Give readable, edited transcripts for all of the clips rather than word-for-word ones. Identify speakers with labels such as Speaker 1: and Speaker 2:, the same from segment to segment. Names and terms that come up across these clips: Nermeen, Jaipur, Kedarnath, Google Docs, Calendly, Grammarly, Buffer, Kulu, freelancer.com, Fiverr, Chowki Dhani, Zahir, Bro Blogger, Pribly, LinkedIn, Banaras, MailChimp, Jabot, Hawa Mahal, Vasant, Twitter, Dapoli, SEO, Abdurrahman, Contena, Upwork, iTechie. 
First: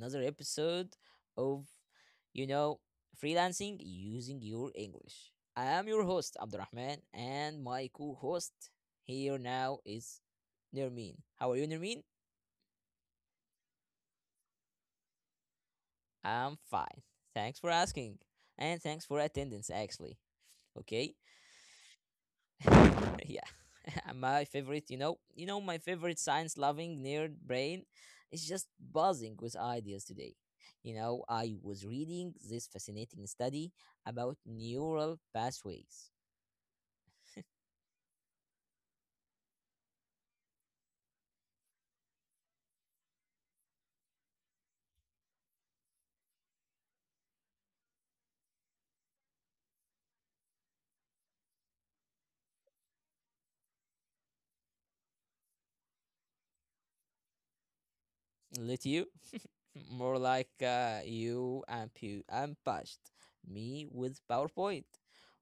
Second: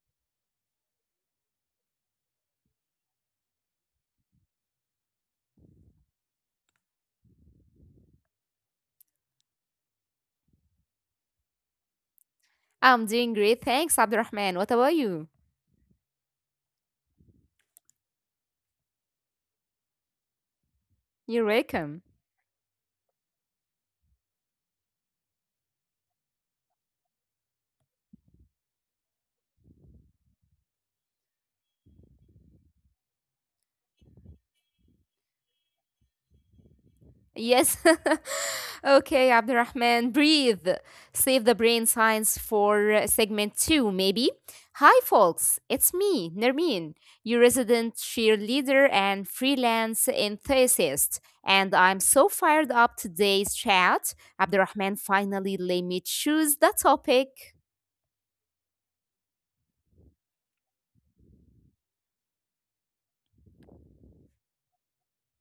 Speaker 1: another episode of, you know, freelancing using your English. I am your host, Abdurrahman, and my co host here now is Nermeen. How are you, Nermeen?
Speaker 2: I'm doing great. Thanks, Abdurrahman. What about you?
Speaker 1: I'm fine. Thanks for asking, and thanks for attendance, actually. Okay.
Speaker 2: You're welcome.
Speaker 1: Yeah. my favorite you know my favorite science loving nerd brain is just buzzing with ideas today. I was reading this fascinating study about neural pathways.
Speaker 2: Yes. Okay, Abdurrahman, breathe. Save the brain science for segment two, maybe. Hi, folks. It's me, Nermeen, your resident cheerleader and freelance enthusiast. And I'm so fired up today's chat. Abdurrahman finally let me choose the topic.
Speaker 1: Let you. More like you ambushed me with PowerPoint,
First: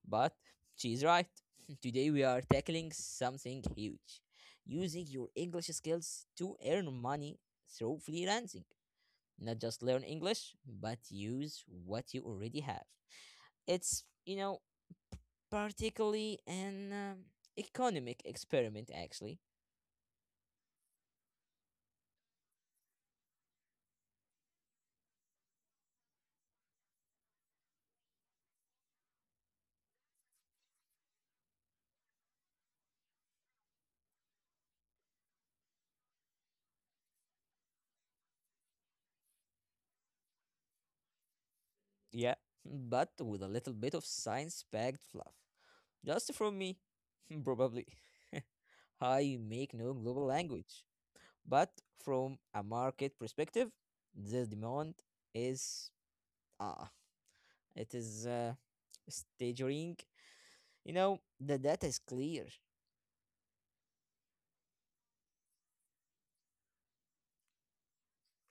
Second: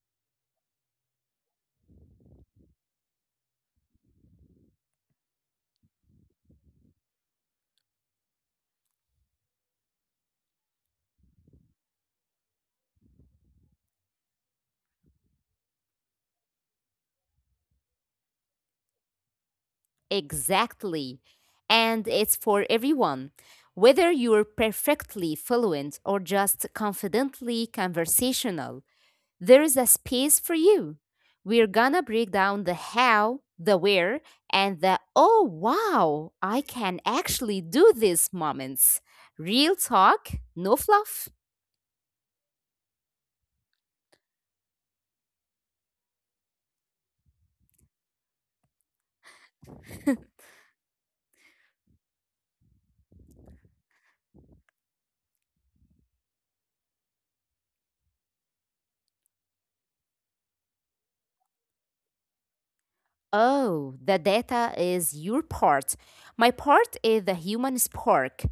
Speaker 1: but she's right. Today we are tackling something huge, using your English skills to earn money through freelancing. Not just learn English, but use what you already have. It's p- particularly an economic experiment, actually.
Speaker 2: Exactly. And it's for everyone. Whether you're perfectly fluent or just confidently conversational, there is a space for you. We're gonna break down the how, the where, and the oh wow, I can actually do this moments. Real talk, no fluff.
Speaker 1: Yeah, but with a little bit of science packed fluff. Just from me, probably. I make no global language. But from a market perspective, the demand is ah, it is staggering. You know, the data is clear.
Speaker 2: Oh, the data is your part. My part is the human spark.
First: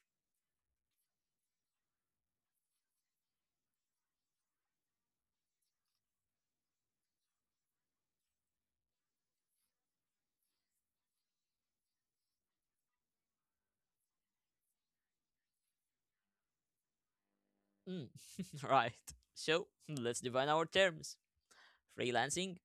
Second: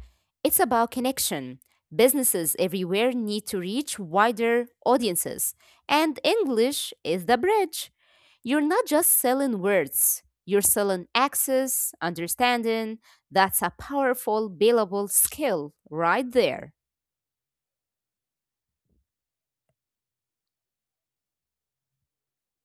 Speaker 2: It's about connection. Businesses everywhere need to reach wider audiences, and English is the bridge. You're not just selling words, you're selling access, understanding. That's a powerful, billable skill right there.
Speaker 1: Mm. Right. So let's define our terms. Freelancing,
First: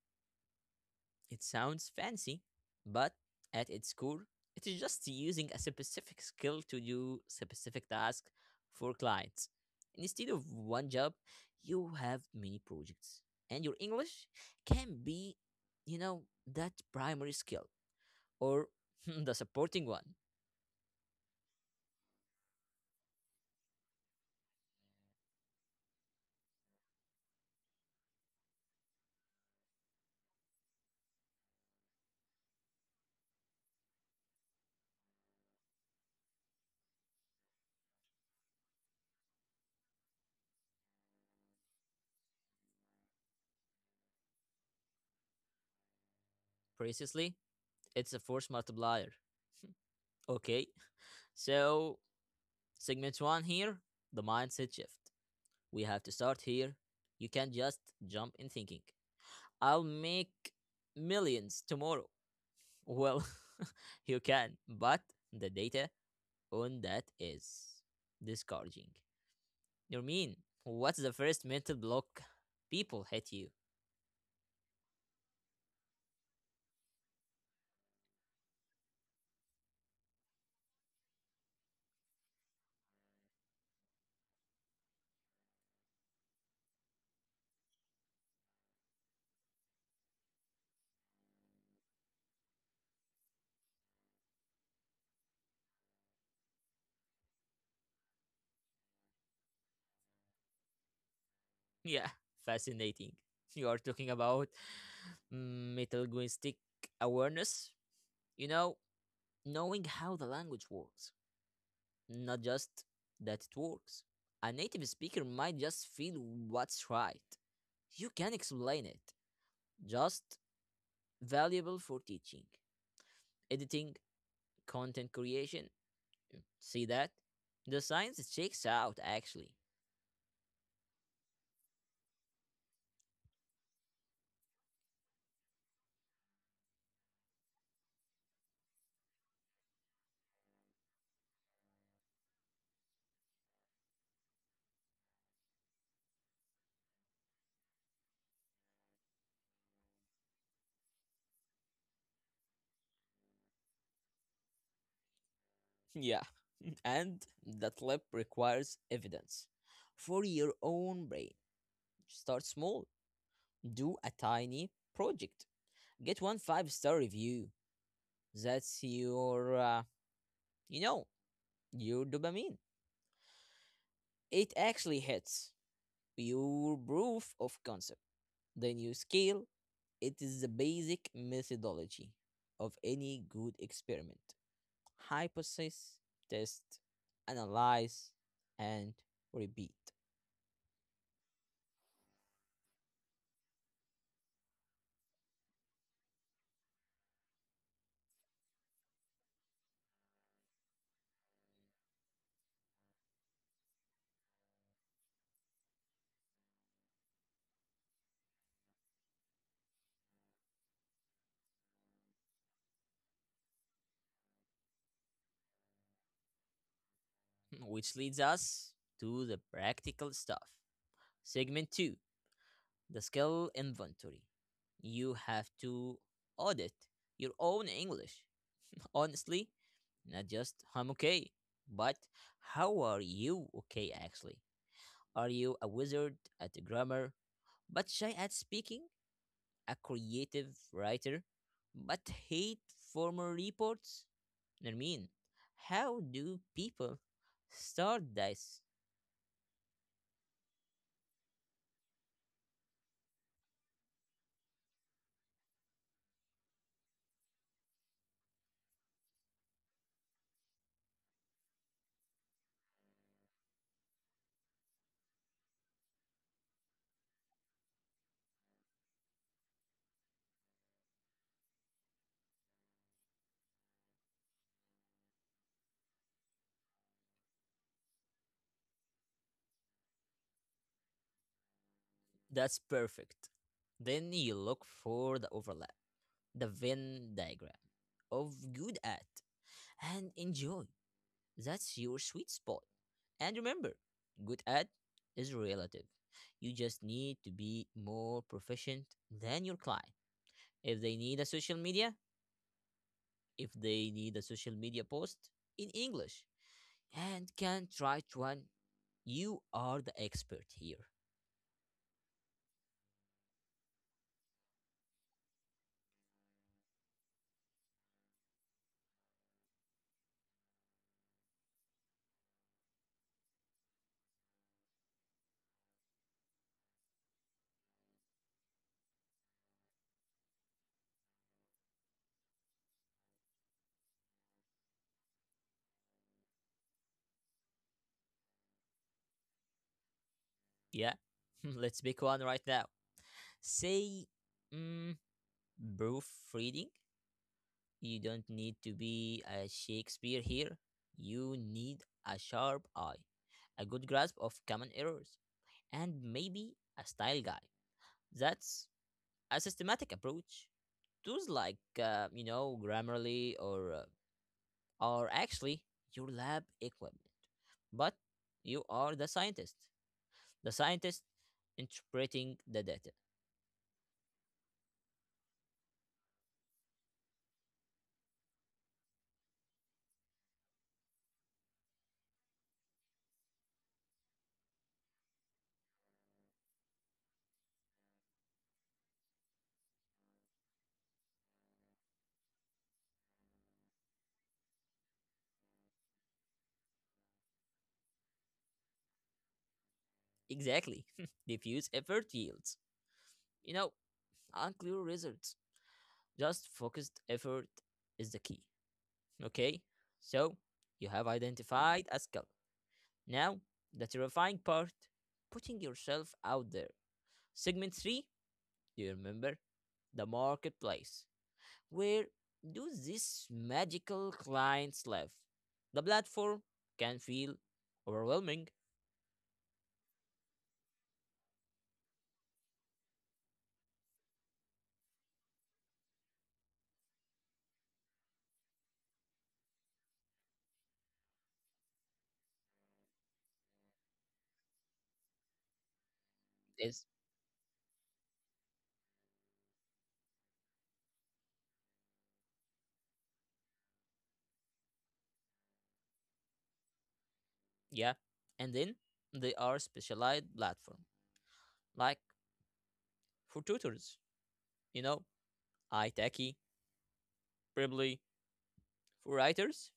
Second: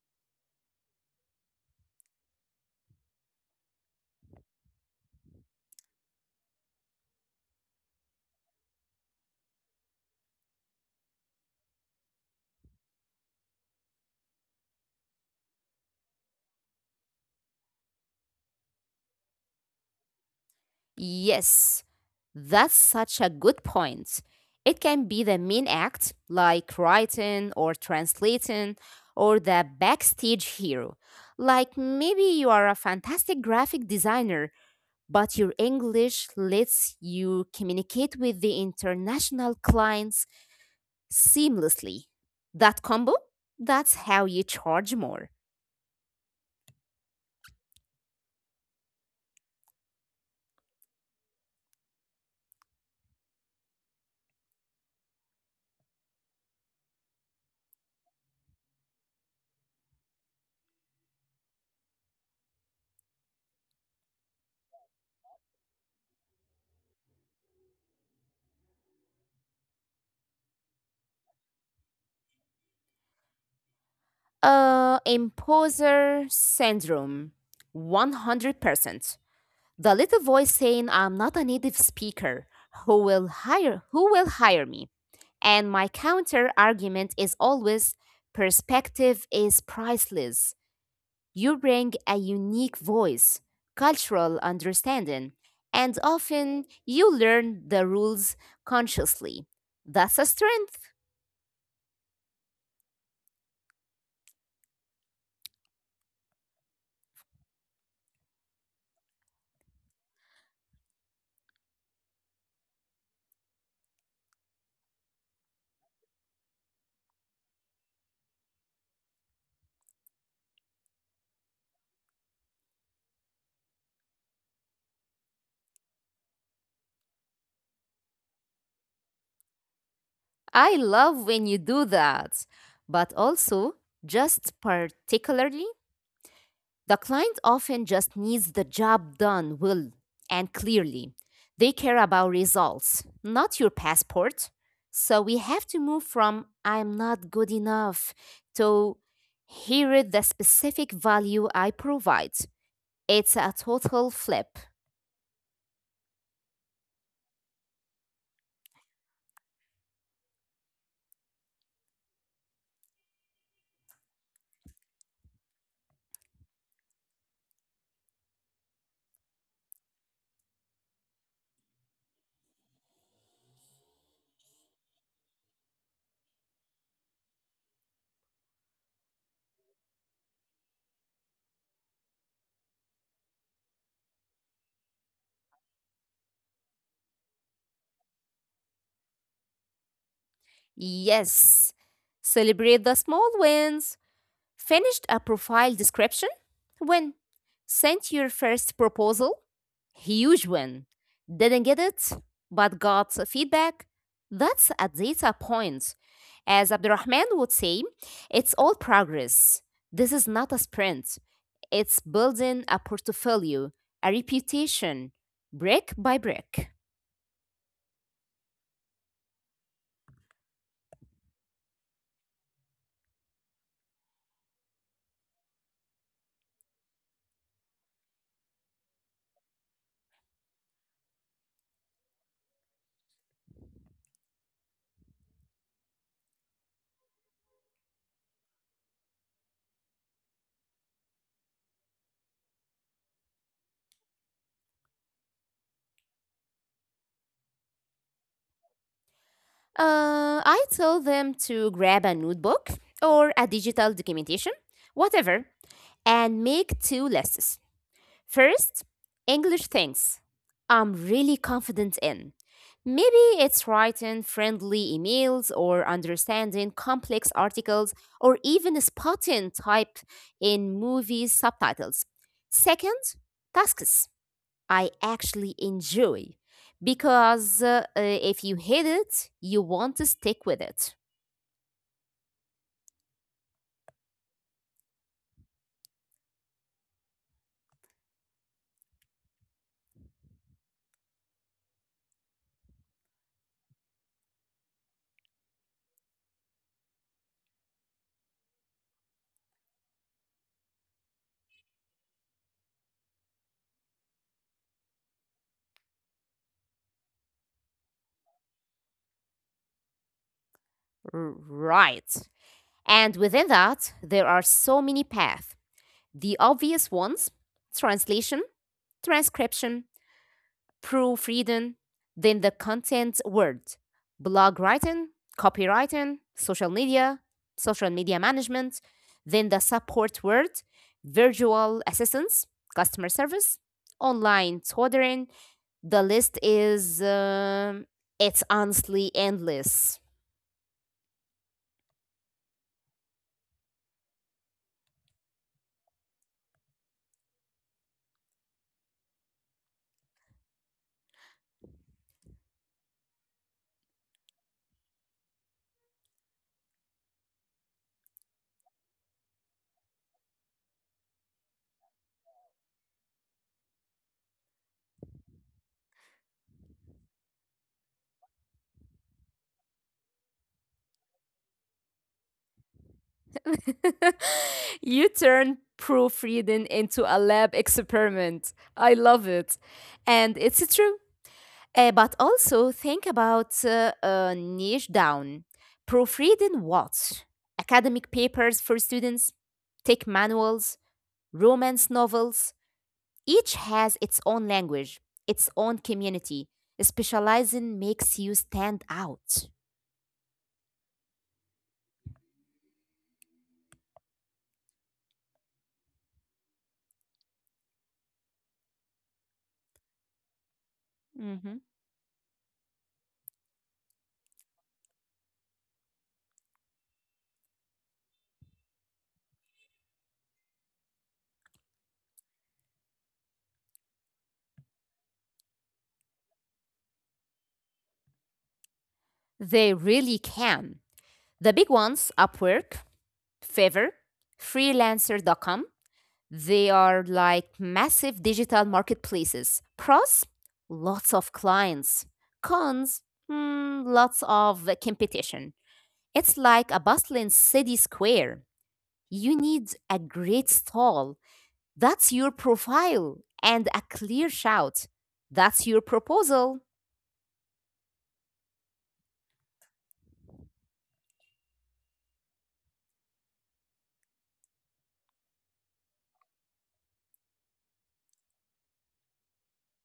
Speaker 1: it sounds fancy, but at its core, it is just using a specific skill to do specific tasks for clients. Instead of one job, you have many projects. And your English can be, you know, that primary skill or the supporting one.
Speaker 2: Yes, that's such a good point. It can be the main act, like writing or translating, or the backstage hero. Like maybe you are a fantastic graphic designer, but your English lets you communicate with the international clients seamlessly. That combo? That's how you charge more.
Speaker 1: Precisely, it's a force multiplier. Okay, so segment one here: the mindset shift. We have to start here. You can't just jump in thinking, I'll make millions tomorrow. Well, you can, but the data on that is discouraging. You mean, what's the first mental block people hit you?
Speaker 2: Imposter syndrome. 100%. The little voice saying I'm not a native speaker. Who will hire me? And my counter argument is always perspective is priceless. You bring a unique voice, cultural understanding, and often you learn the rules consciously. That's a strength.
Speaker 1: Yeah, fascinating. You are talking about metalinguistic awareness, you know, knowing how the language works, not just that it works. A native speaker might just feel what's right. You can explain it. Just valuable for teaching, editing, content creation. See that? The science checks out, actually.
Speaker 2: I love when you do that. But also, just particularly, the client often just needs the job done well and clearly. They care about results, not your passport. So we have to move from I'm not good enough to here is the specific value I provide. It's a total flip.
Speaker 1: Yeah, and that lab requires evidence. For your own brain, start small. Do a tiny project. Get one 5 star review. That's you know, your dopamine. It actually hits pure proof of concept. The new scale, it is the basic methodology of any good experiment. Hypothesis, test, analyze, and repeat.
Speaker 2: Yes. Celebrate the small wins. Finished a profile description? Win. Sent your first proposal? Huge win. Didn't get it, but got feedback? That's a data point. As Abdurrahman would say, it's all progress. This is not a sprint. It's building a portfolio, a reputation, brick by brick.
Speaker 1: Which leads us to the practical stuff. Segment 2: the skill inventory. You have to audit your own English. Honestly, not just I'm okay, but how are you okay, actually? Are you a wizard at grammar, but shy at speaking? A creative writer, but hate formal reports? I mean, how do people start this?
Speaker 2: I tell them to grab a notebook or a digital documentation, whatever, and make two lists. First, English things I'm really confident in. Maybe it's writing friendly emails or understanding complex articles or even spotting type in movie subtitles. Second, tasks I actually enjoy because if you hate it, you want to stick with it.
Speaker 1: That's perfect. Then you look for the overlap, the Venn diagram of good at, and enjoy. That's your sweet spot. And remember, good ad is relative. You just need to be more proficient than your client. If they need a social media, If they need a social media post in English and can write one, you are the expert here.
Speaker 2: Right. And within that, there are so many paths. The obvious ones: translation, transcription, proofreading, then the content word, blog writing, copywriting, social media management, then the support word, virtual assistance, customer service, online tutoring. The list is, it's honestly endless.
Speaker 1: Yeah, let's pick one right now. Say, mm, proofreading. You don't need to be a Shakespeare here. You need a sharp eye, a good grasp of common errors, and maybe a style guide. That's a systematic approach. Tools like, Grammarly or are actually your lab equipment, but you are the scientist. The scientist interpreting the data.
Speaker 2: You turned proofreading into a lab experiment. I love it. And it's true. But also think about niche down. Proofreading what? Academic papers for students, tech manuals, romance novels. Each has its own language, its own community. Specializing makes you stand out.
Speaker 1: Exactly. Diffuse effort yields, you know, unclear results. Just focused effort is the key. Okay, so you have
Speaker 2: Hmm.
Speaker 1: identified a skull. Now, the terrifying part: putting yourself out there. Segment three, do you remember? The marketplace. Where do these magical clients live? The platform can feel overwhelming.
Speaker 2: They really can. The big ones, Upwork, Fiverr, freelancer.com. They are like massive digital marketplaces. Pros, lots of clients. Cons, lots of competition. It's like a
Speaker 1: Is
Speaker 2: bustling city square. You need a great stall. That's your profile and a clear shout. That's your proposal.
Speaker 1: Yeah. And then they are specialized platform, like for tutors, you know, iTechie, Pribly, for writers,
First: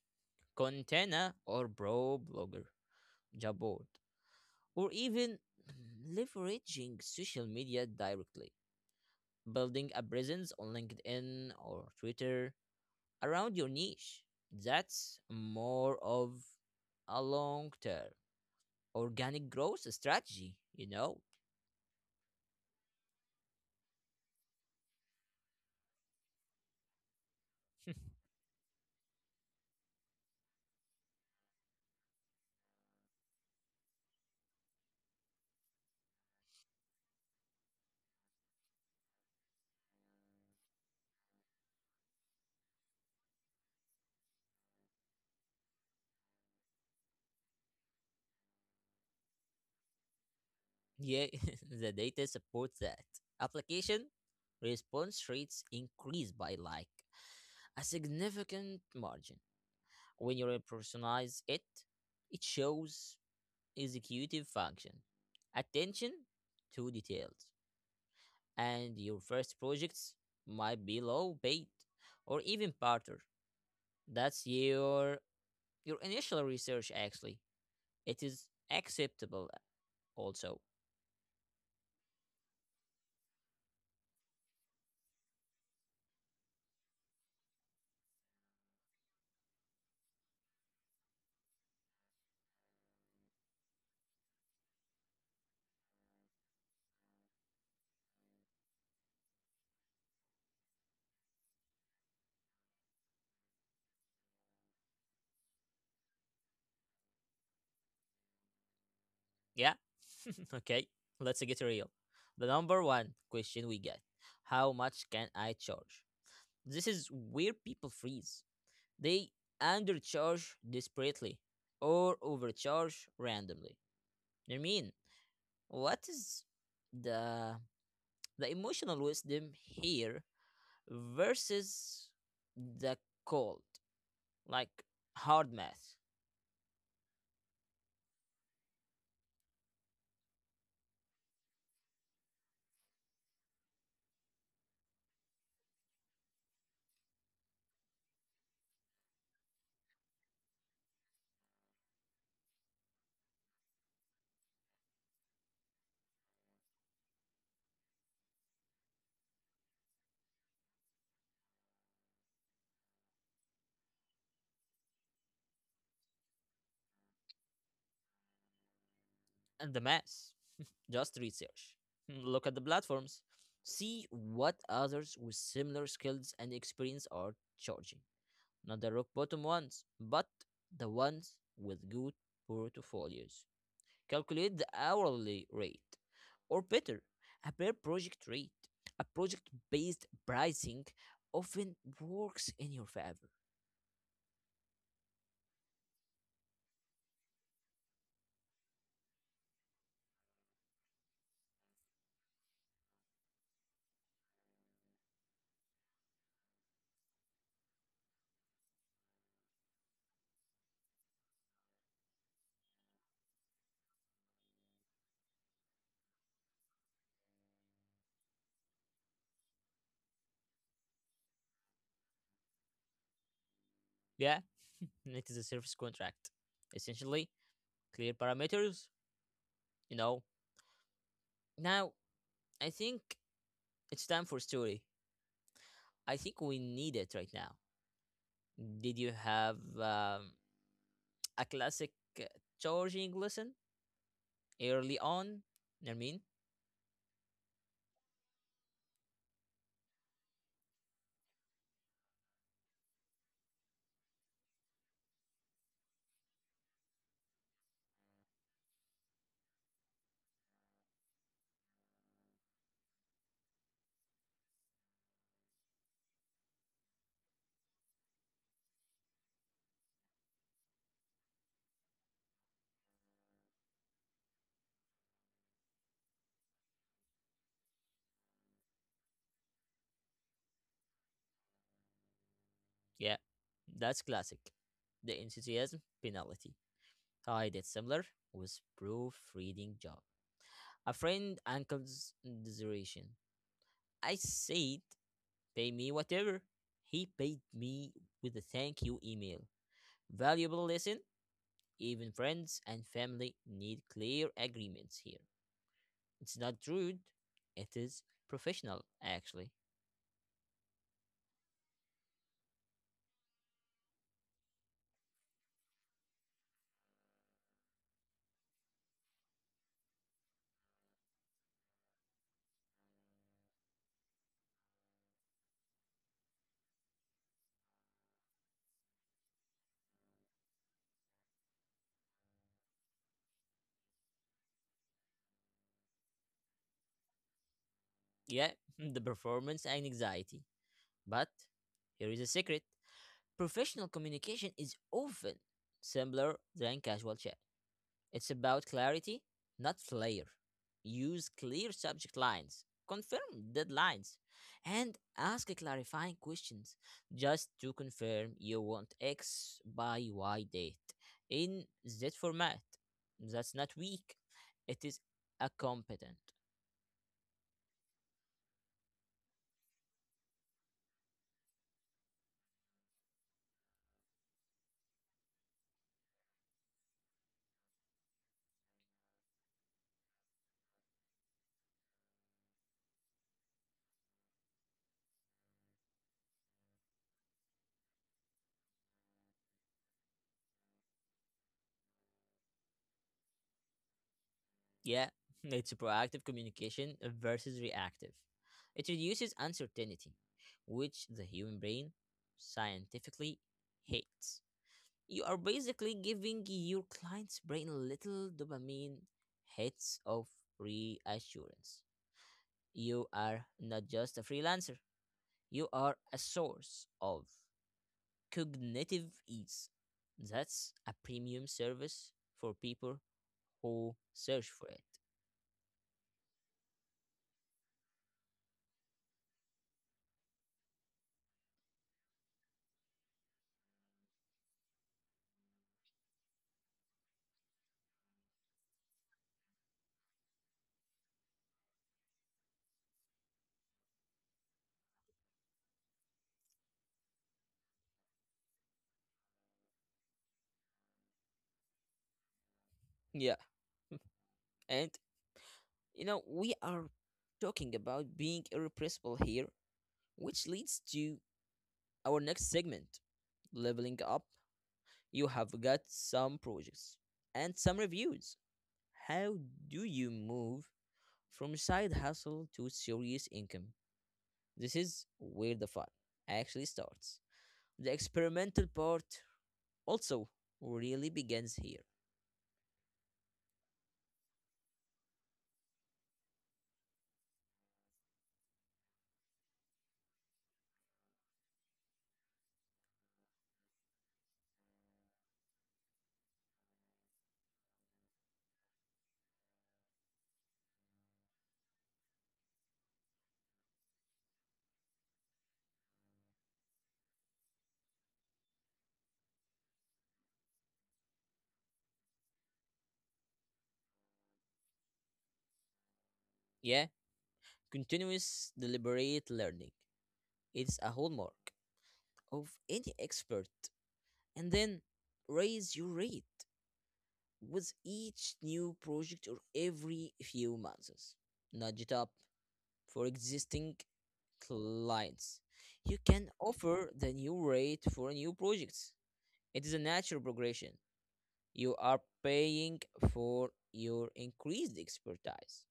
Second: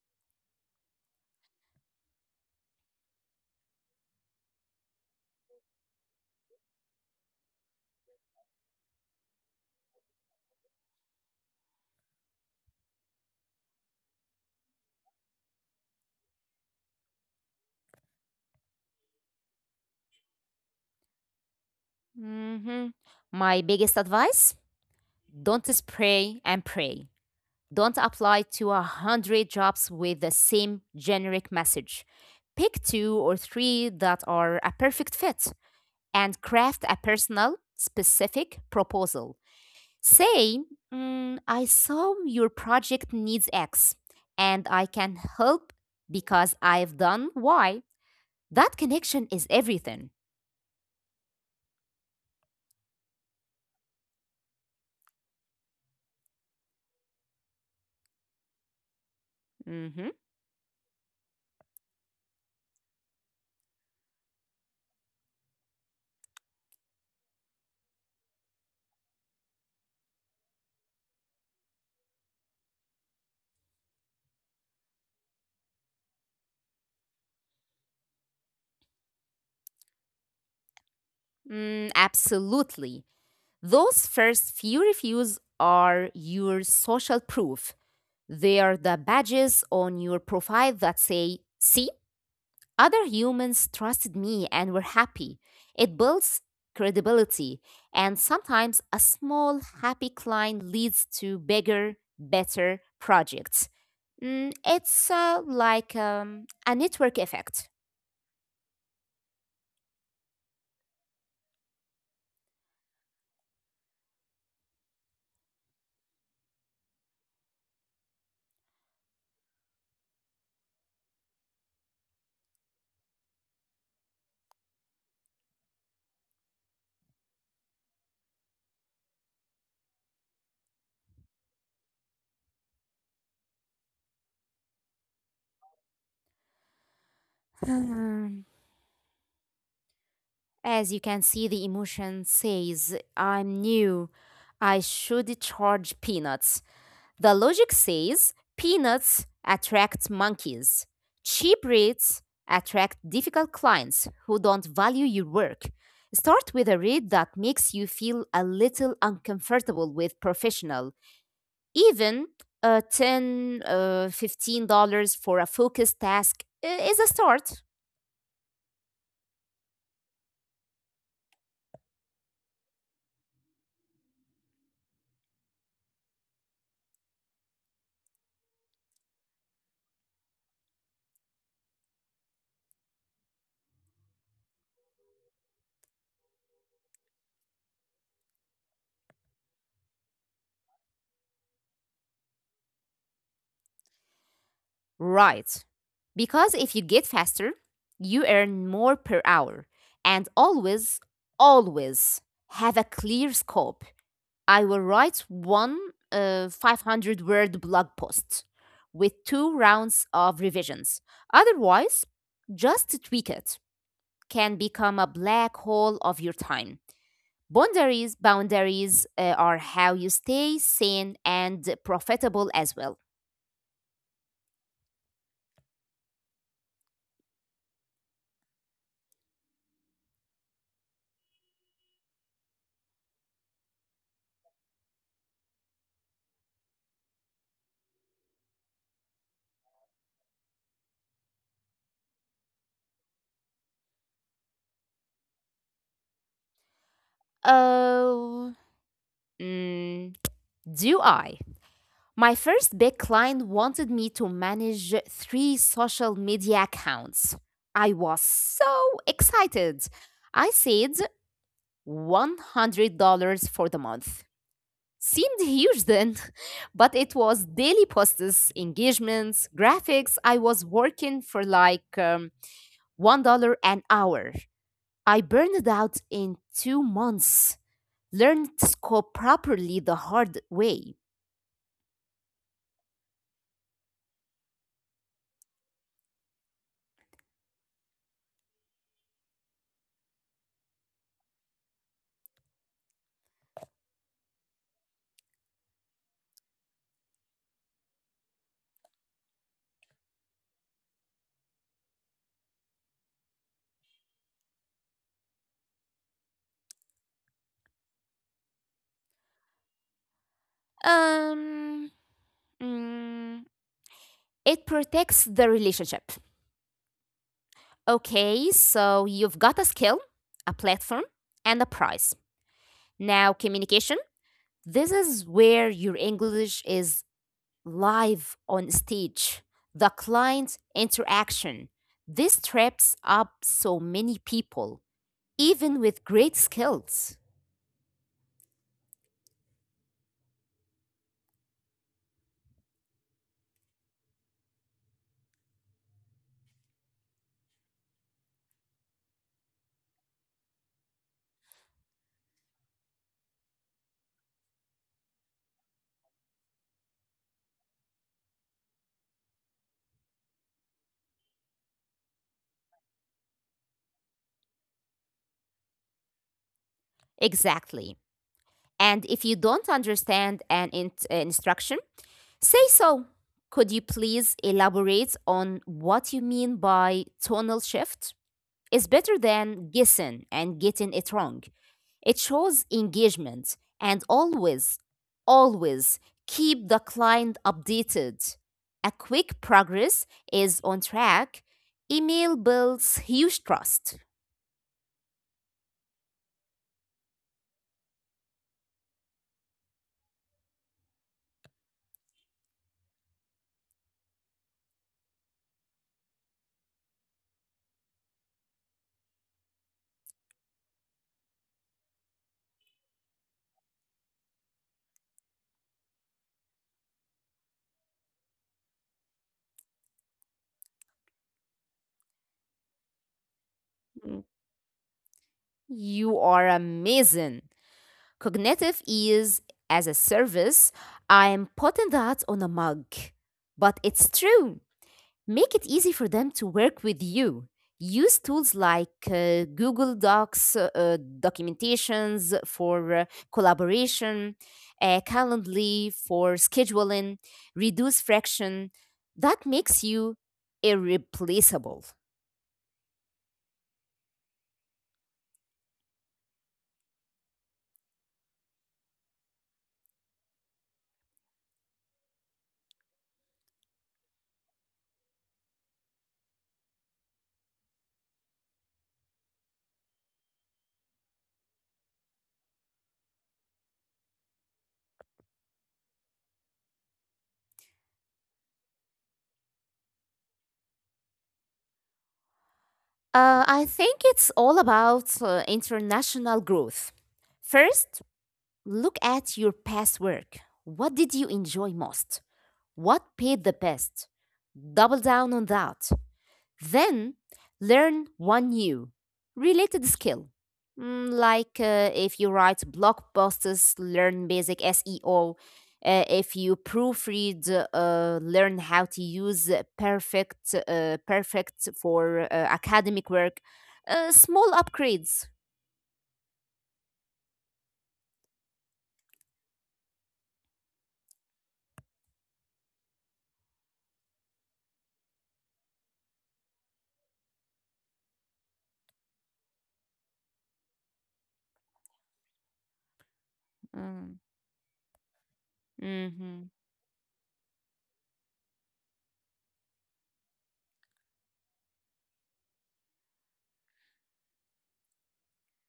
Speaker 1: Contena or Bro Blogger. Jabot, or even leveraging social media directly, building a presence on LinkedIn or Twitter around your niche. That's more of a long term organic growth strategy, you know?
Speaker 2: Mhm. My biggest advice: don't spray and pray. Don't apply to a hundred jobs with the same generic message. Pick two or three that are a perfect fit and craft a personal, specific proposal. Say, "Mm, I saw your project needs X and I can help because I've done Y." That connection is everything.
Speaker 1: Yeah, the data supports that. Application response rates increase by like a significant margin.
Speaker 2: Mhm.
Speaker 1: When you personalize it, it shows executive function, attention to details, and your first projects might be low paid or even barter. That's your initial research, actually. It is acceptable also.
Speaker 2: Mm, absolutely. Those first few reviews are your social proof. They are the badges on your profile that say, see, other humans trusted me and were happy. It builds credibility. And sometimes a small, happy client leads to bigger, better projects. Mm, it's like a network effect.
Speaker 1: Yeah? Okay, let's get real. The number one question we get: how much can I charge? This is where people freeze. They undercharge desperately or overcharge randomly. I mean, what is the the emotional wisdom here versus the cold, like, hard math?
Speaker 2: Hmm. As you can see, the emotion says, I'm new. I should charge peanuts. The logic says peanuts attract monkeys, cheap rates attract difficult clients who don't value your work. Start with a rate that makes you feel a little uncomfortable with professional, even uh, 10 uh, $15 for a focused task is a start.
Speaker 1: And the math, just research. Look at the platforms, see what others with similar skills and experience are charging, not the rock bottom ones but the ones with good portfolios. Calculate the hourly rate, or better, a per project rate. A project based pricing often works in your favor.
Speaker 2: Right. Because if you get faster, you earn more per hour. And always, always have a clear scope. I will write one 500 word blog post with two rounds of revisions. Otherwise, just tweak it can become a black hole of your time. Boundaries are how you stay sane and profitable as well.
Speaker 1: Yeah, it is a service contract. Essentially, clear parameters, you know. Now, I think it's time for story. I think we need it right now. Did you have a classic uh, charging lesson early on? I mean,
Speaker 2: Oh. mm, Do I? My first big client wanted me to manage three social media accounts. I was so excited. I said $100 for the month. Seemed huge then, but it was daily posts, engagements, graphics. I was working for like $1 an hour. I burned out in 2 months, learned scope properly the hard way.
Speaker 1: yeah, that's classic. The enthusiasm penalty. I did similar with proofreading job. A friend uncle's consideration. I said, pay me whatever. He paid me with a thank you email. Valuable lesson. Even friends and family need clear agreements here. It's not rude. It is professional, actually.
Speaker 2: Um, mm, it protects the relationship. Okay, so you've got a skill, a platform, and a prize. Now, communication. This is where your English is live on stage. The client interaction. This traps up so many people, even with great skills.
Speaker 1: Yeah, the performance and anxiety. But here is a secret. Professional communication is often simpler than casual chat. It's about clarity, not flair. Use clear subject lines, confirm deadlines, and ask clarifying questions, just to confirm you want X by Y date in Z format. That's not weak, it is a competent.
Speaker 2: Exactly. And if you don't understand an instruction, say so. Could you please elaborate on what you mean by tonal shift? It's better than guessing and getting it wrong. It shows engagement and always, always keep the client updated. A quick progress is on track. Email builds huge trust.
Speaker 1: Yeah, it's proactive communication versus reactive. It reduces uncertainty, which the human brain scientifically hates. You are basically giving your client's brain little dopamine hits of reassurance. You are not just a freelancer, you are a source of cognitive ease. That's a premium service for people who
Speaker 2: Mm,
Speaker 1: search for it.
Speaker 2: you are amazing. Cognitive is as a service. I'm putting that on a mug. But it's true. Make it easy for them to work with you. Use tools like Google Docs, documentations for collaboration, Calendly for scheduling, reduce friction. That makes you irreplaceable.
Speaker 1: Yeah. And we are talking about being irrepressible here, which leads to our next segment: leveling up. You have got some projects and some reviews. How do you move from side hustle to serious income? This is where the fun actually starts. The experimental part also really begins here.
Speaker 2: I think it's all about international growth. First, look at your past work. What did you enjoy most? What paid the best? Double down on that. Then learn one new related skill. Like if you write blog posts, learn basic SEO. If you proofread, learn how to use perfect for academic work. Small upgrades.
Speaker 1: Yeah, continuous deliberate learning. It's a hallmark of any expert. And then raise your rate with each new project or every few months. Nudge it up for existing
Speaker 2: Mm.
Speaker 1: clients. You can
Speaker 2: Mm-hmm.
Speaker 1: offer the new rate for new projects. It is a natural progression. You are paying for your increased expertise,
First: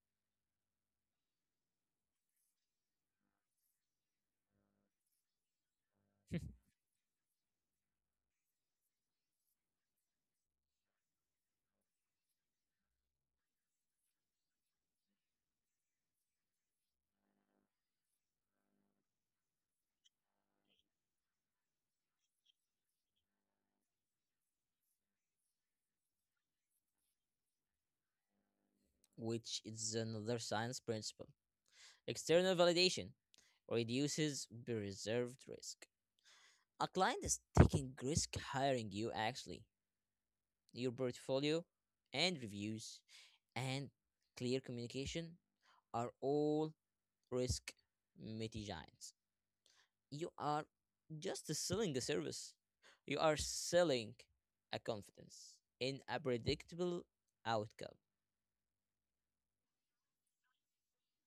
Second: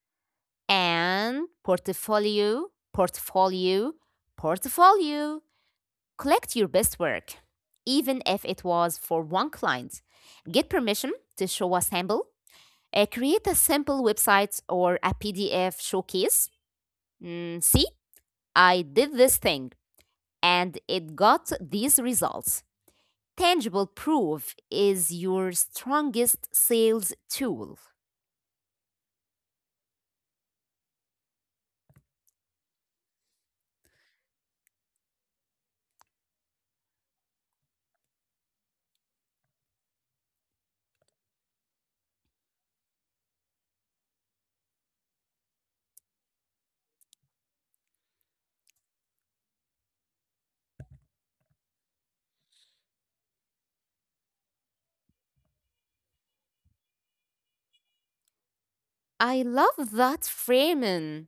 Speaker 2: And portfolio, portfolio, portfolio. Collect your best work, even if it was for one client. Get permission to show a sample. Create a simple website or a PDF showcase. Mm, see, I did this thing and it got these results. Tangible proof is your strongest sales tool.
Speaker 1: which is another science principle. External validation reduces reserved risk. A client is taking risk hiring you, actually. Your portfolio and reviews and clear communication are all risk mitigants. You are just selling a service. You are selling a confidence in a predictable outcome.
Speaker 2: I love that framing.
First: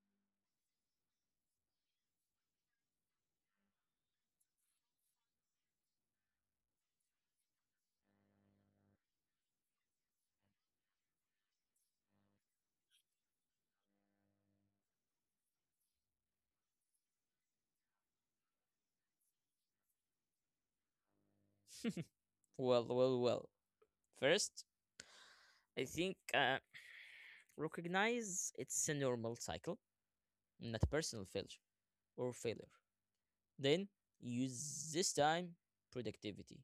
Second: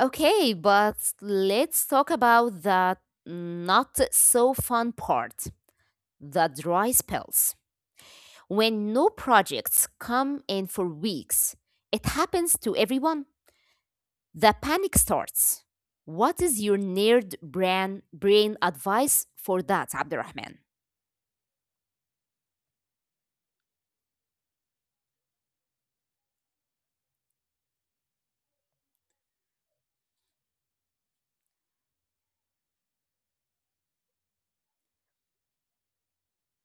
Speaker 2: Okay, but let's talk about the not so fun part, the dry spells. When no projects come in for weeks, it happens to everyone. The panic starts. What is your brain advice for that, Abdurrahman?
Speaker 1: Well, well, well. First, I think recognize it's a normal cycle, not a personal failure or failure. Then use this time productivity.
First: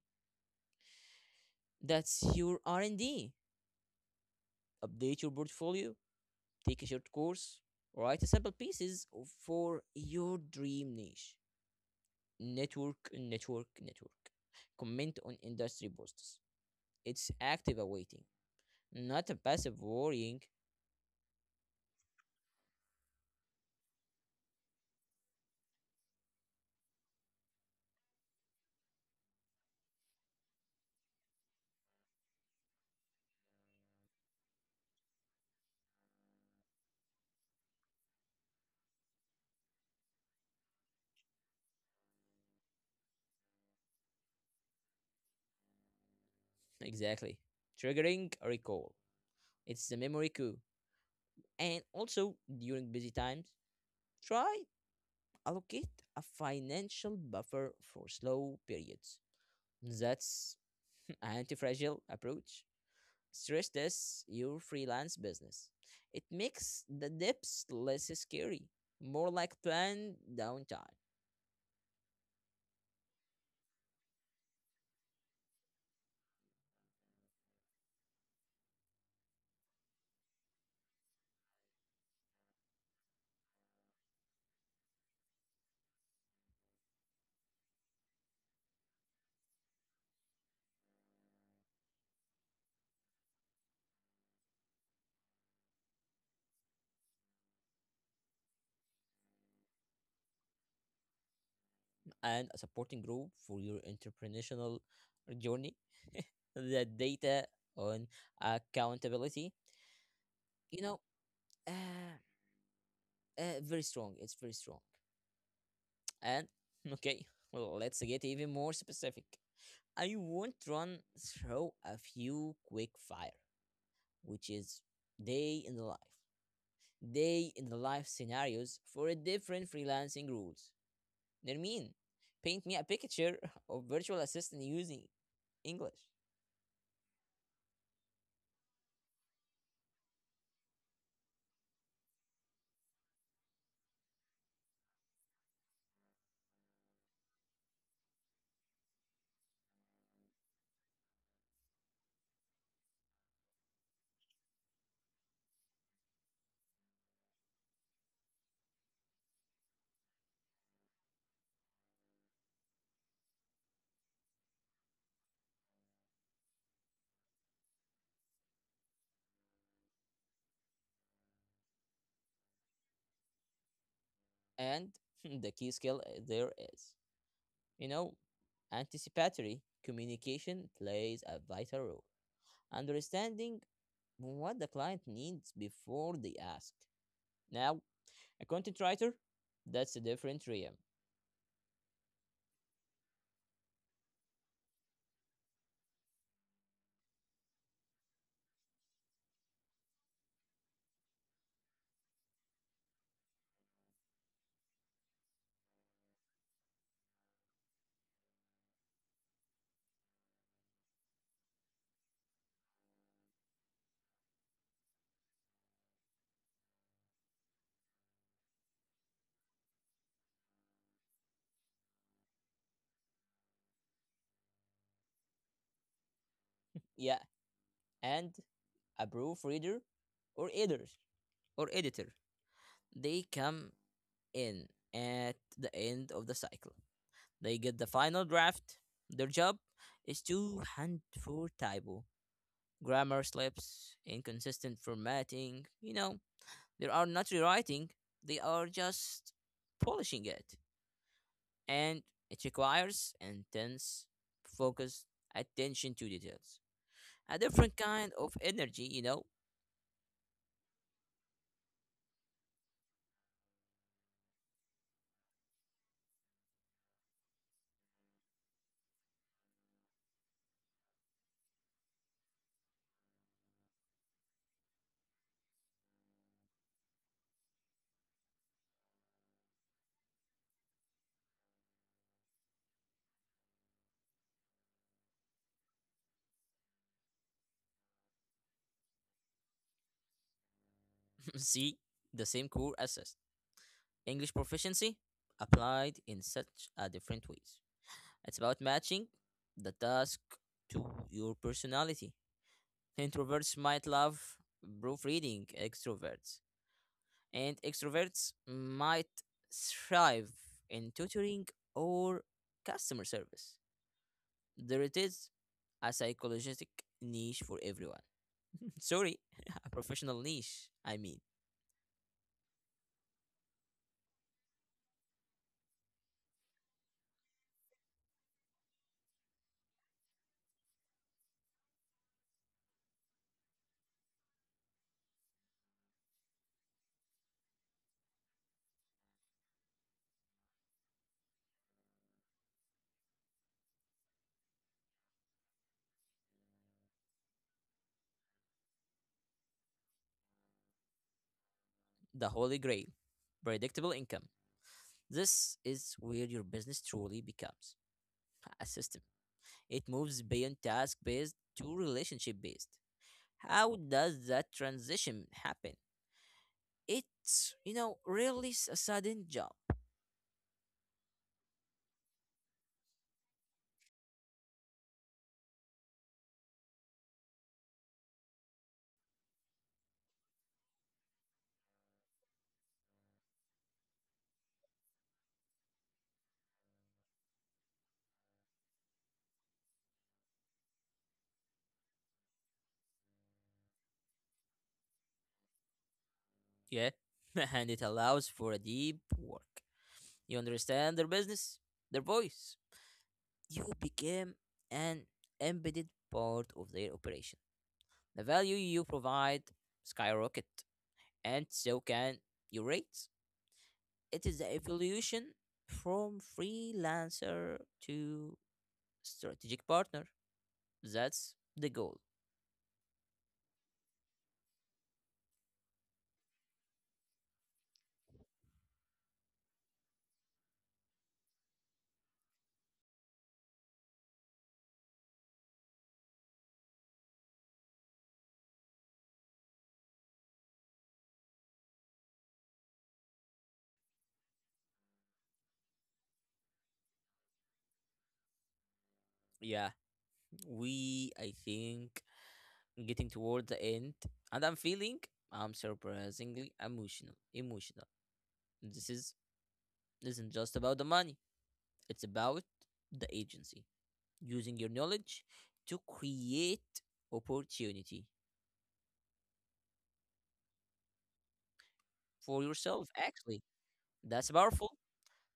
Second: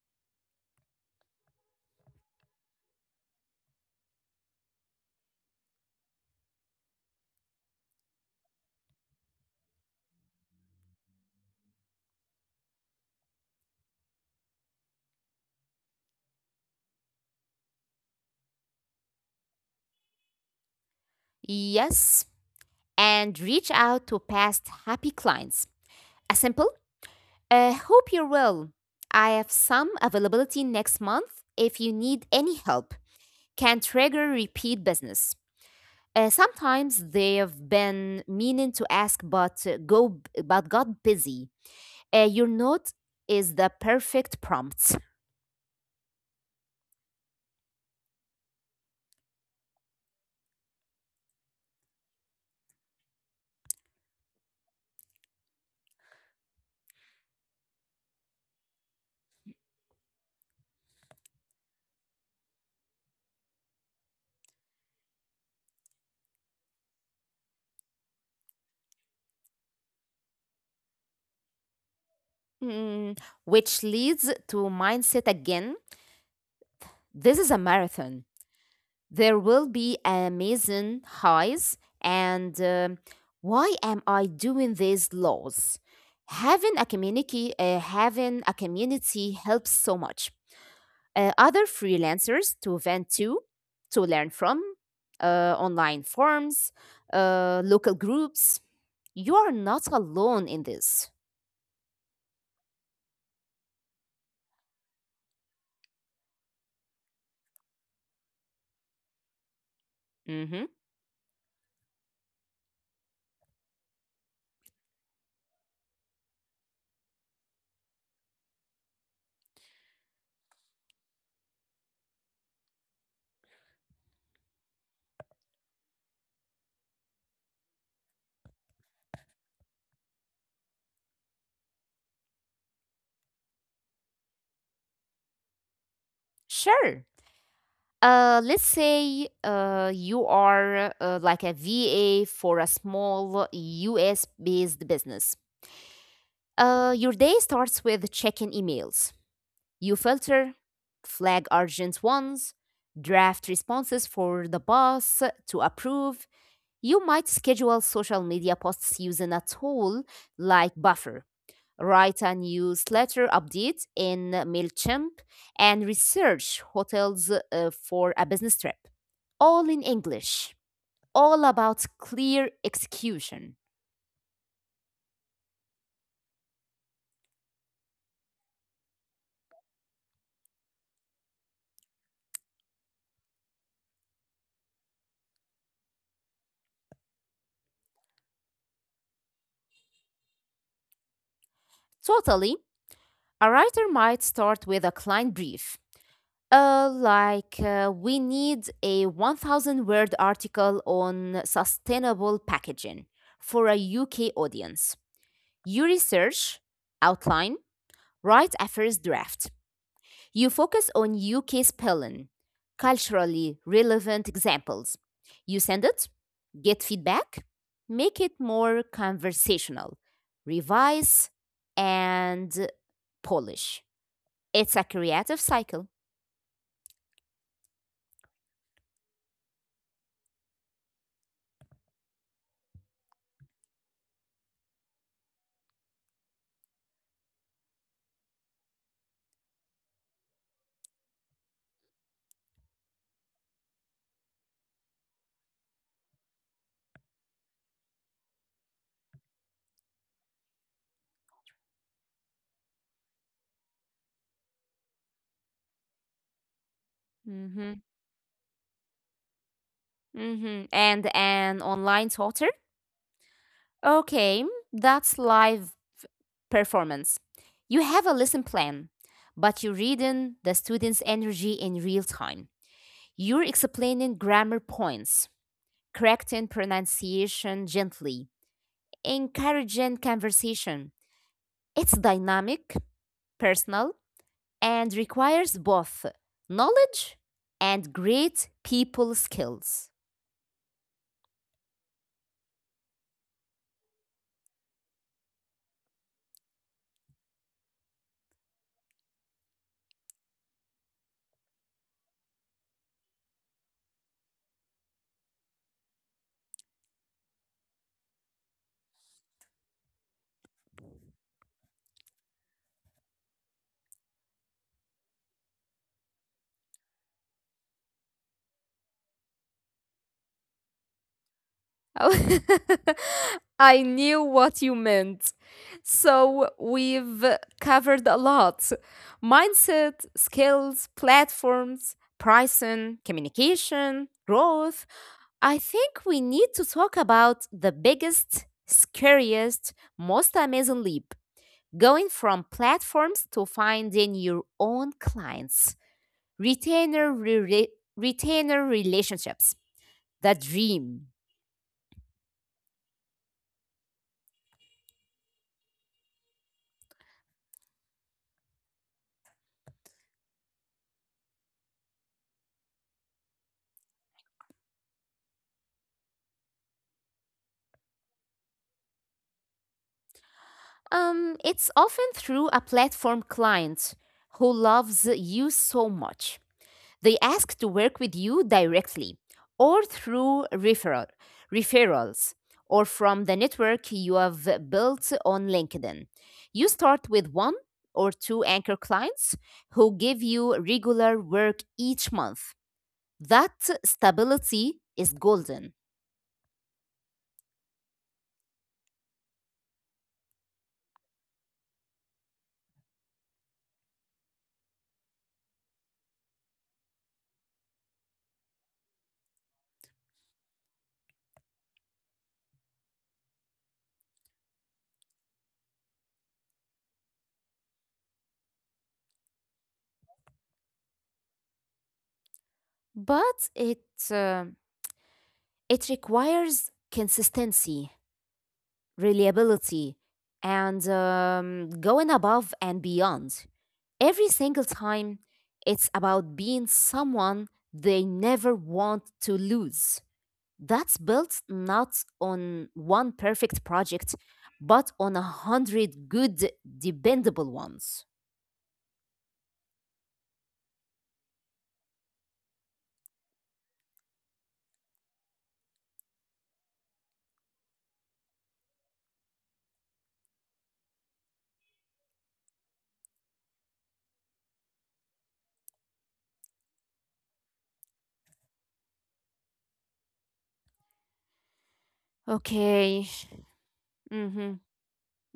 Speaker 1: That's your R&D. Update your portfolio, take a short course, write a sample pieces for your dream niche. Network, network, network. Comment on industry posts. It's active awaiting, not a passive worrying.
Speaker 2: Yes, and reach out to past happy clients. A simple, hope you're well. I have some availability next month if you need any help. Can trigger repeat business. Sometimes they've been meaning to ask, but go but got busy. Your note is the perfect prompt.
Speaker 1: Exactly. Triggering a recall. It's the memory coup. And also, during busy times, try allocate a financial buffer for slow periods. That's an anti-fragile approach. Stress test your freelance business. It makes the dips less scary, more like planned downtime.
Speaker 2: Mm, which leads to mindset again. This is a marathon. There will be amazing highs and why am I doing these laws? Having a community helps so much. Other freelancers to vent to learn from, online forums, local groups. You are not alone in this.
Speaker 1: And a supporting group for your entrepreneurial journey. The data on accountability,
Speaker 2: Mm-hmm.
Speaker 1: you know, uh, very strong. It's very strong. And okay, well, let's get even more specific. I want to run through a few quick fire, which is day in the life, day in the life scenarios for a different freelancing rules. Nermin, paint me a picture of virtual assistant using English.
Speaker 2: Sure. Let's say you are like a VA for a small US based business. Your day starts with checking emails. You filter, flag urgent ones, draft responses for the boss to approve. You might schedule social media posts using a tool like Buffer, write a newsletter update in MailChimp, and research hotels for a business trip. All in English, all about clear execution.
Speaker 1: And the key skill there is, you know, anticipatory communication plays a vital role. Understanding what the client needs before they ask. Now, a content writer, that's a different realm.
Speaker 2: Totally, a writer might start with a client brief. We need a 1,000 word article on sustainable packaging for a UK audience. You research, outline, write a first draft. You focus on UK spelling, culturally relevant examples. You send it, get feedback, make it more conversational, revise, and polish. It's a creative cycle.
Speaker 1: Yeah, and a proofreader or editors or editor, they come in at the end of the cycle. They get the final draft. Their job is to hunt for typo, grammar slips, inconsistent formatting. You know, they are not rewriting, they are just polishing it. And it requires intense, focused attention to details. A
Speaker 2: Hmm.
Speaker 1: different kind of energy, you know.
Speaker 2: Hmm. And an online tutor? Okay, that's live performance. You have a lesson plan, but you're reading the student's energy in real time. You're explaining grammar points, correcting pronunciation gently, encouraging conversation. It's dynamic, personal, and requires both knowledge and great people skills.
Speaker 1: See, the same core assist. English proficiency applied in such a different ways. It's about matching the task to your personality. Introverts might love proofreading, extroverts might thrive in tutoring or customer service. There it is, a psychological niche for everyone. Sorry, a professional niche, I mean.
Speaker 2: Oh, I knew what you meant. So we've covered a lot: mindset, skills, platforms, pricing, communication, growth. I think we need to talk about the biggest, scariest, most amazing leap: going from platforms to finding your own clients, retainer, re- retainer relationships, the dream.
Speaker 1: The Holy Grail: predictable income. This is where your business truly becomes a system. It moves beyond task based to relationship based. How does that transition happen? It's really a sudden jump.
Speaker 2: It's often through a platform client who loves you so much they ask to work with you directly or through referrals or from the network you have built on LinkedIn. You start with one or two anchor clients who give you regular work each month. That stability is golden,
Speaker 1: Yeah. And it allows for a deep work. You understand their business, their voice. You became an embedded part of their operation. The value you provide skyrocket, and so can your rates. It is the evolution from freelancer to strategic partner. That's the goal.
Speaker 2: but uh, it requires consistency, reliability, and going above and beyond. Every single time, it's about being someone they never want to lose, that's built not on one perfect project, but on a hundred good, dependable ones.
Speaker 1: Yeah, we I think getting toward the end, and I'm surprisingly emotional. This is isn't just about the money. It's about the agency, using your knowledge to create opportunity for yourself,
Speaker 2: Okay.
Speaker 1: actually. That's
Speaker 2: Mm-hmm.
Speaker 1: powerful.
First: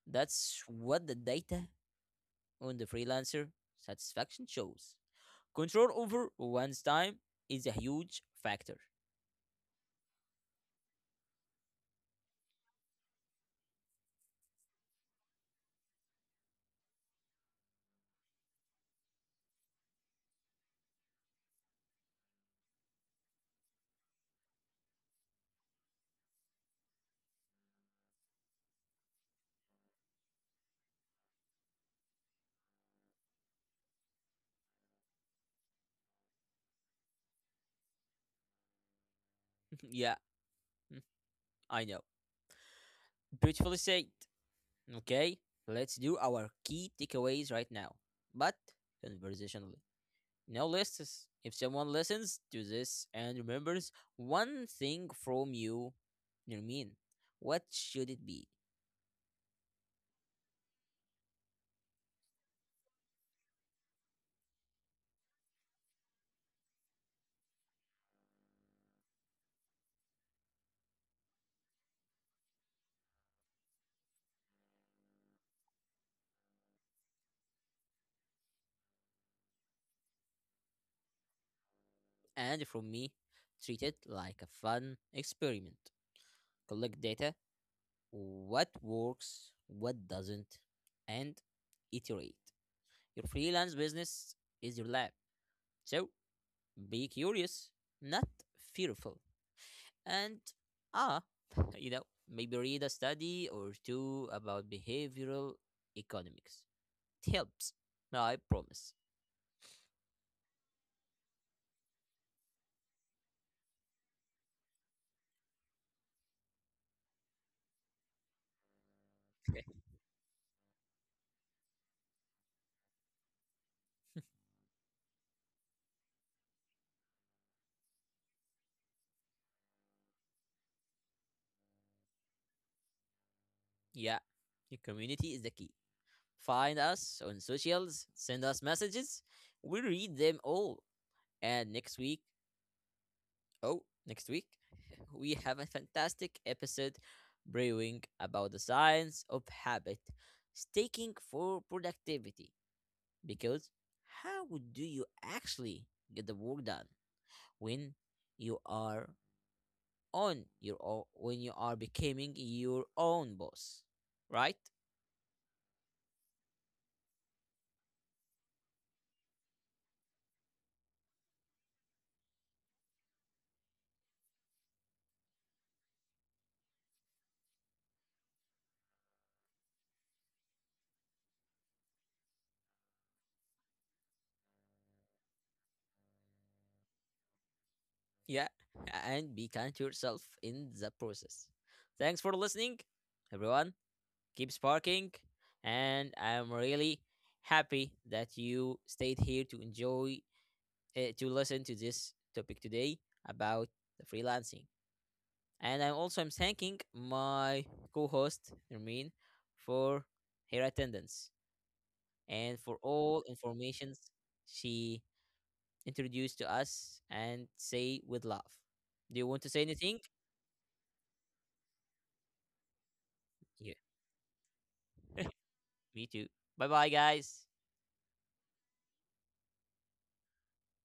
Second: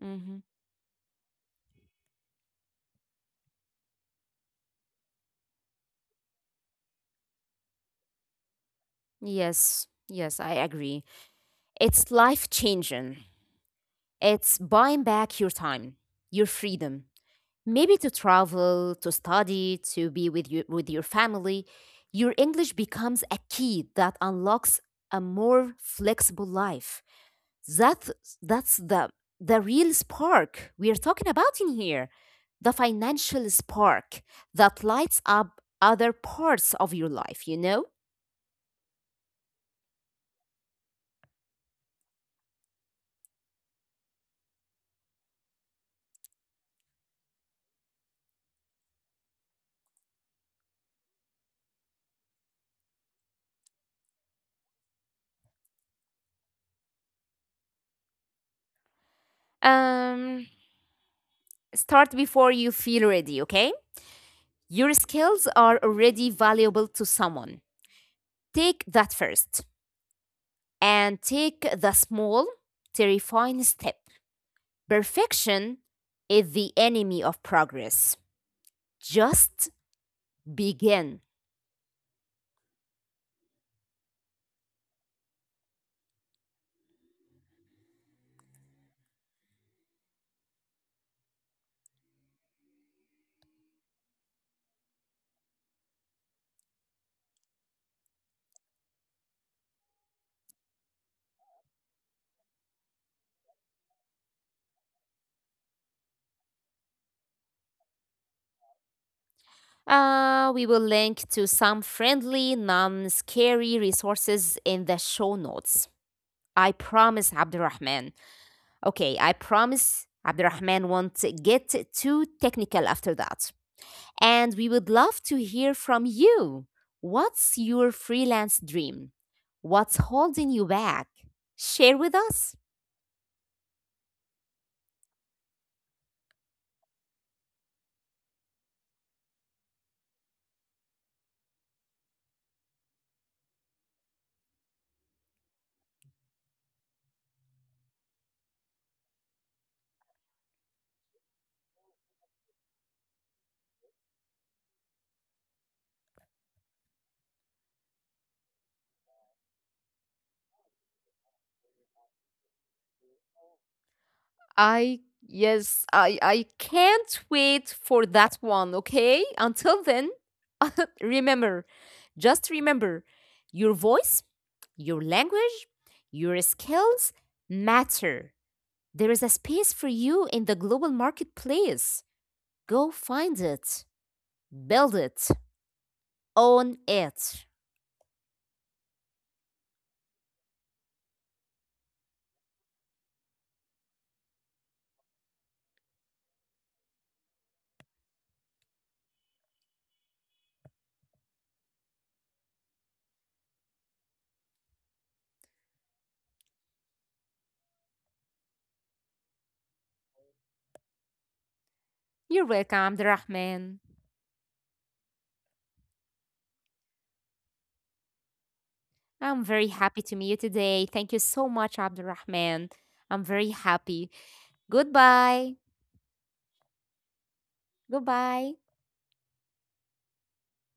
Speaker 2: Mm-hmm.
Speaker 1: That's what the data on the freelancer satisfaction shows: control over one's time is a huge factor.
Speaker 2: Yes. Yes, I agree. It's life changing. It's buying back your time, your freedom, maybe to travel, to study, to be with you, with your family. Your English becomes a key that unlocks a more flexible life. That that's the real spark we are talking about in here. The financial spark that lights up other parts of your life, you know?
Speaker 1: Yeah. I know, beautifully said. Okay, let's do our key takeaways right now, but conversationally. No lists. If someone listens to this and remembers one thing from you, you mean, what should it be?
Speaker 2: Um Start before you feel ready, okay? Your skills are already valuable to someone. Take that first and take the small, terrifying step. Perfection is the enemy of progress. Just begin.
Speaker 1: And from me, treat it like a fun experiment. Collect data, what works, what doesn't, and iterate. Your freelance business is your lab, so be curious, not fearful. And ah, you know, maybe read a study or two about behavioral economics. It helps. No, I promise.
Speaker 2: We will link to some friendly, non scary resources in the show notes. I promise, Abdurrahman. Okay, I promise Abdurrahman won't get too technical after that. And we would love to hear from you. What's your freelance dream? What's holding you back? Share with us.
Speaker 1: Yeah, your community is the key. Find us on socials, send us messages. We read them all. And next week, oh, next week, we have a fantastic episode brewing about the science of habit, staking for productivity. Because how do you actually get the work done when you are on your own, when you are becoming your own boss, right?
Speaker 2: I Yes, I can't wait for that one, okay? Until then, remember, just remember, your voice, your language, your skills matter. There is a space for you in the global marketplace. Go find it, build it, own it.
Speaker 1: Yeah, and be kind to yourself in the process. Thanks for listening, everyone. Keep sparking. And I'm really happy that you stayed here to enjoy to listen to this topic today about the freelancing. And I'm also I'm thanking my co-host Nermeen for her attendance
Speaker 2: You're
Speaker 1: and for
Speaker 2: welcome,
Speaker 1: all
Speaker 2: Abdurrahman.
Speaker 1: informations she introduced to us and say with love. Do you want
Speaker 2: I'm
Speaker 1: to say
Speaker 2: very
Speaker 1: anything?
Speaker 2: happy to meet you today. Thank you so much, Abdurrahman. I'm very
Speaker 1: Yeah,
Speaker 2: happy. Goodbye.
Speaker 1: me too. Bye bye guys.
Speaker 2: Goodbye.